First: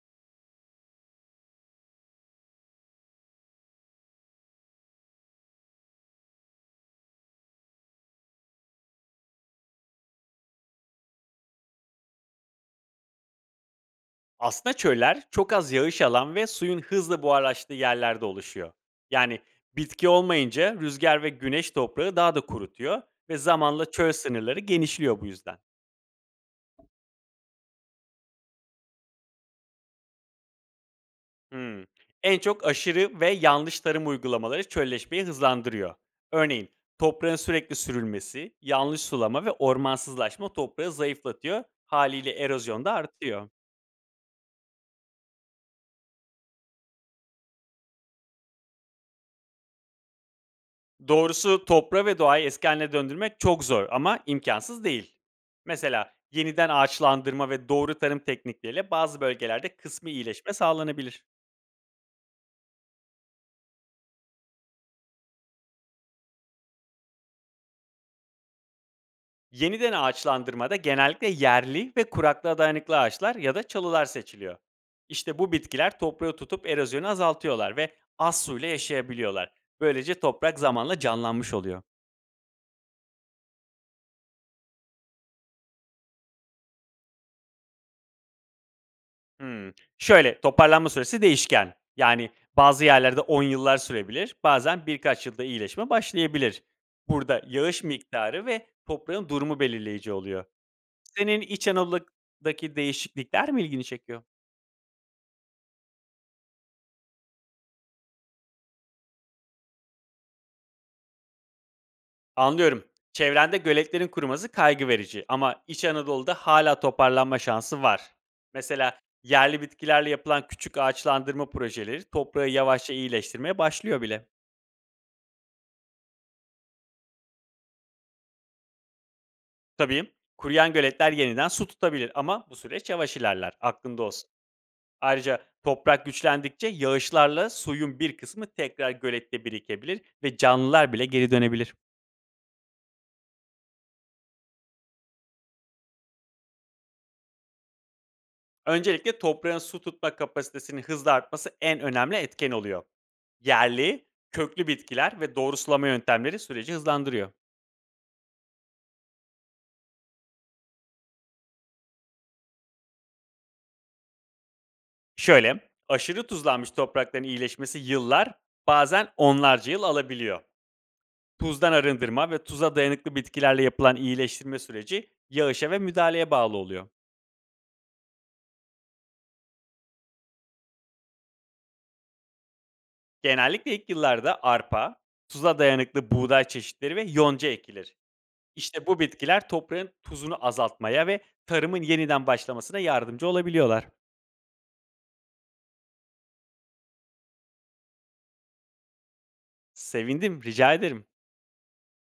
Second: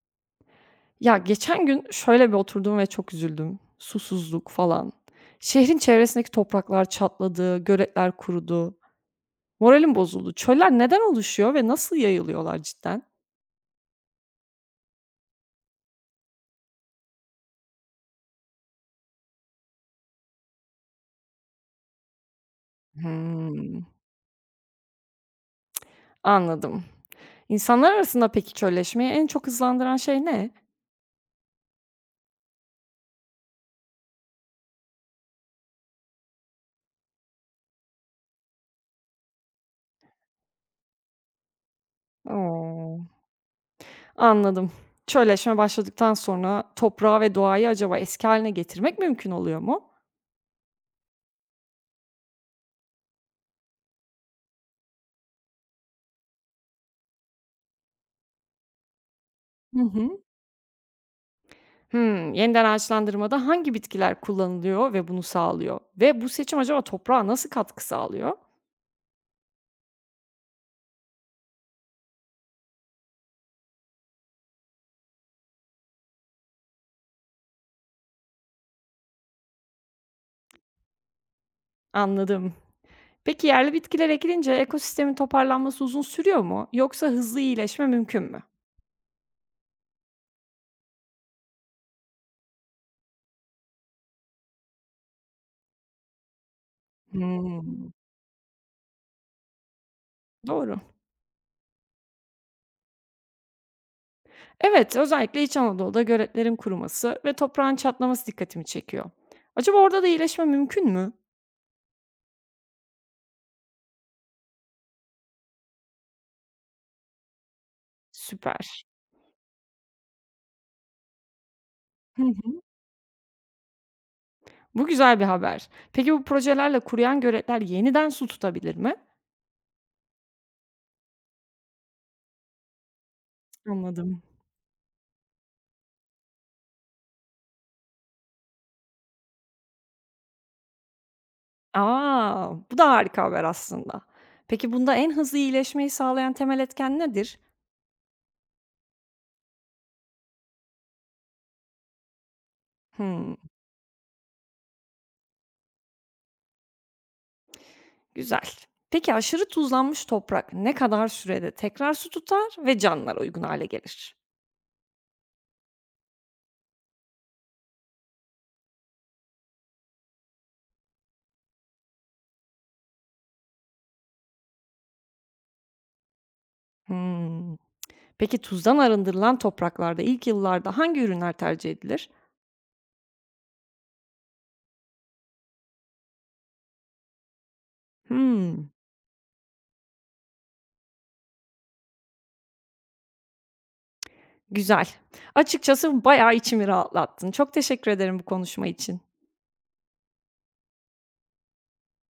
Ya, geçen gün şöyle bir oturdum ve çok üzüldüm. Susuzluk falan. Şehrin çevresindeki topraklar çatladı, göletler kurudu. Moralim bozuldu. Çöller neden oluşuyor ve nasıl yayılıyorlar cidden? Aslında çöller çok az yağış alan ve suyun hızla buharlaştığı yerlerde oluşuyor. Yani bitki olmayınca rüzgar ve güneş toprağı daha da kurutuyor ve Hımm. zamanla çöl sınırları genişliyor bu yüzden. Anladım. İnsanlar arasında peki çölleşmeyi en çok hızlandıran şey ne? Hmm. En çok aşırı ve yanlış tarım uygulamaları çölleşmeyi hızlandırıyor. Örneğin toprağın sürekli sürülmesi, yanlış sulama ve ormansızlaşma toprağı zayıflatıyor. Haliyle erozyon da O! artıyor. Anladım. Çölleşme başladıktan sonra toprağı ve doğayı acaba eski hâline getirmek mümkün oluyor mu? Doğrusu toprağı ve doğayı eski hâline döndürmek çok zor ama imkansız değil. Mesela yeniden ağaçlandırma ve doğru tarım teknikleriyle bazı bölgelerde Hı kısmi hı. iyileşme sağlanabilir. Hımm. Yeniden ağaçlandırmada hangi bitkiler kullanılıyor ve bunu sağlıyor? Ve bu seçim acaba toprağa nasıl katkı sağlıyor? Yeniden ağaçlandırmada genellikle yerli ve kuraklığa dayanıklı ağaçlar ya da çalılar seçiliyor. İşte bu bitkiler toprağı tutup erozyonu azaltıyorlar ve az suyla yaşayabiliyorlar. Böylece toprak zamanla canlanmış oluyor. Anladım. Peki yerli bitkiler ekilince ekosistemin toparlanması uzun sürüyor mu? Yoksa hızlı iyileşme mümkün mü? Şöyle, toparlanma süresi değişken. Bazı yerlerde 10 yıllar sürebilir, bazen birkaç yılda iyileşme başlayabilir. Burada yağış Hımm. miktarı ve toprağın durumu belirleyici oluyor. Doğru. Senin İç Anadolu'daki değişiklikler mi ilgini çekiyor? Evet, özellikle İç Anadolu'da göletlerin kuruması ve toprağın çatlaması dikkatimi çekiyor. Acaba orada da iyileşme mümkün mü? Anlıyorum. Çevrende göletlerin kuruması kaygı verici ama İç Anadolu'da hala toparlanma şansı var. Süper. Mesela yerli bitkilerle yapılan küçük ağaçlandırma projeleri Hı toprağı hı. yavaşça iyileştirmeye başlıyor bile. Bu güzel bir haber. Peki bu projelerle kuruyan göletler yeniden su tutabilir mi? Tabii, kuruyan göletler yeniden su tutabilir ama bu süreç yavaş ilerler. Aklında Anladım. olsun. Ayrıca toprak güçlendikçe yağışlarla suyun bir kısmı tekrar gölette birikebilir ve canlılar bile geri dönebilir. A! Bu da harika haber aslında. Peki bunda en hızlı iyileşmeyi sağlayan temel etken nedir? Öncelikle toprağın su tutma kapasitesinin hızla artması en önemli etken oluyor. Hımm, Yerli, köklü bitkiler ve doğru sulama yöntemleri süreci hızlandırıyor. güzel. Peki aşırı tuzlanmış toprak ne kadar sürede tekrar su tutar ve canlılar uygun hale gelir? Şöyle, aşırı tuzlanmış toprakların iyileşmesi yıllar, bazen onlarca yıl alabiliyor. Tuzdan arındırma ve tuza dayanıklı bitkilerle yapılan iyileştirme süreci yağışa ve müdahaleye bağlı oluyor. Hımm. Peki tuzdan arındırılan topraklarda ilk yıllarda hangi ürünler tercih edilir? Genellikle ilk yıllarda arpa, tuza dayanıklı buğday çeşitleri ve yonca ekilir. Hımm, İşte bu bitkiler toprağın tuzunu azaltmaya ve tarımın yeniden başlamasına yardımcı olabiliyorlar. güzel. Açıkçası bayağı içimi rahatlattın. Çok teşekkür ederim bu konuşma için. Sevindim, rica ederim.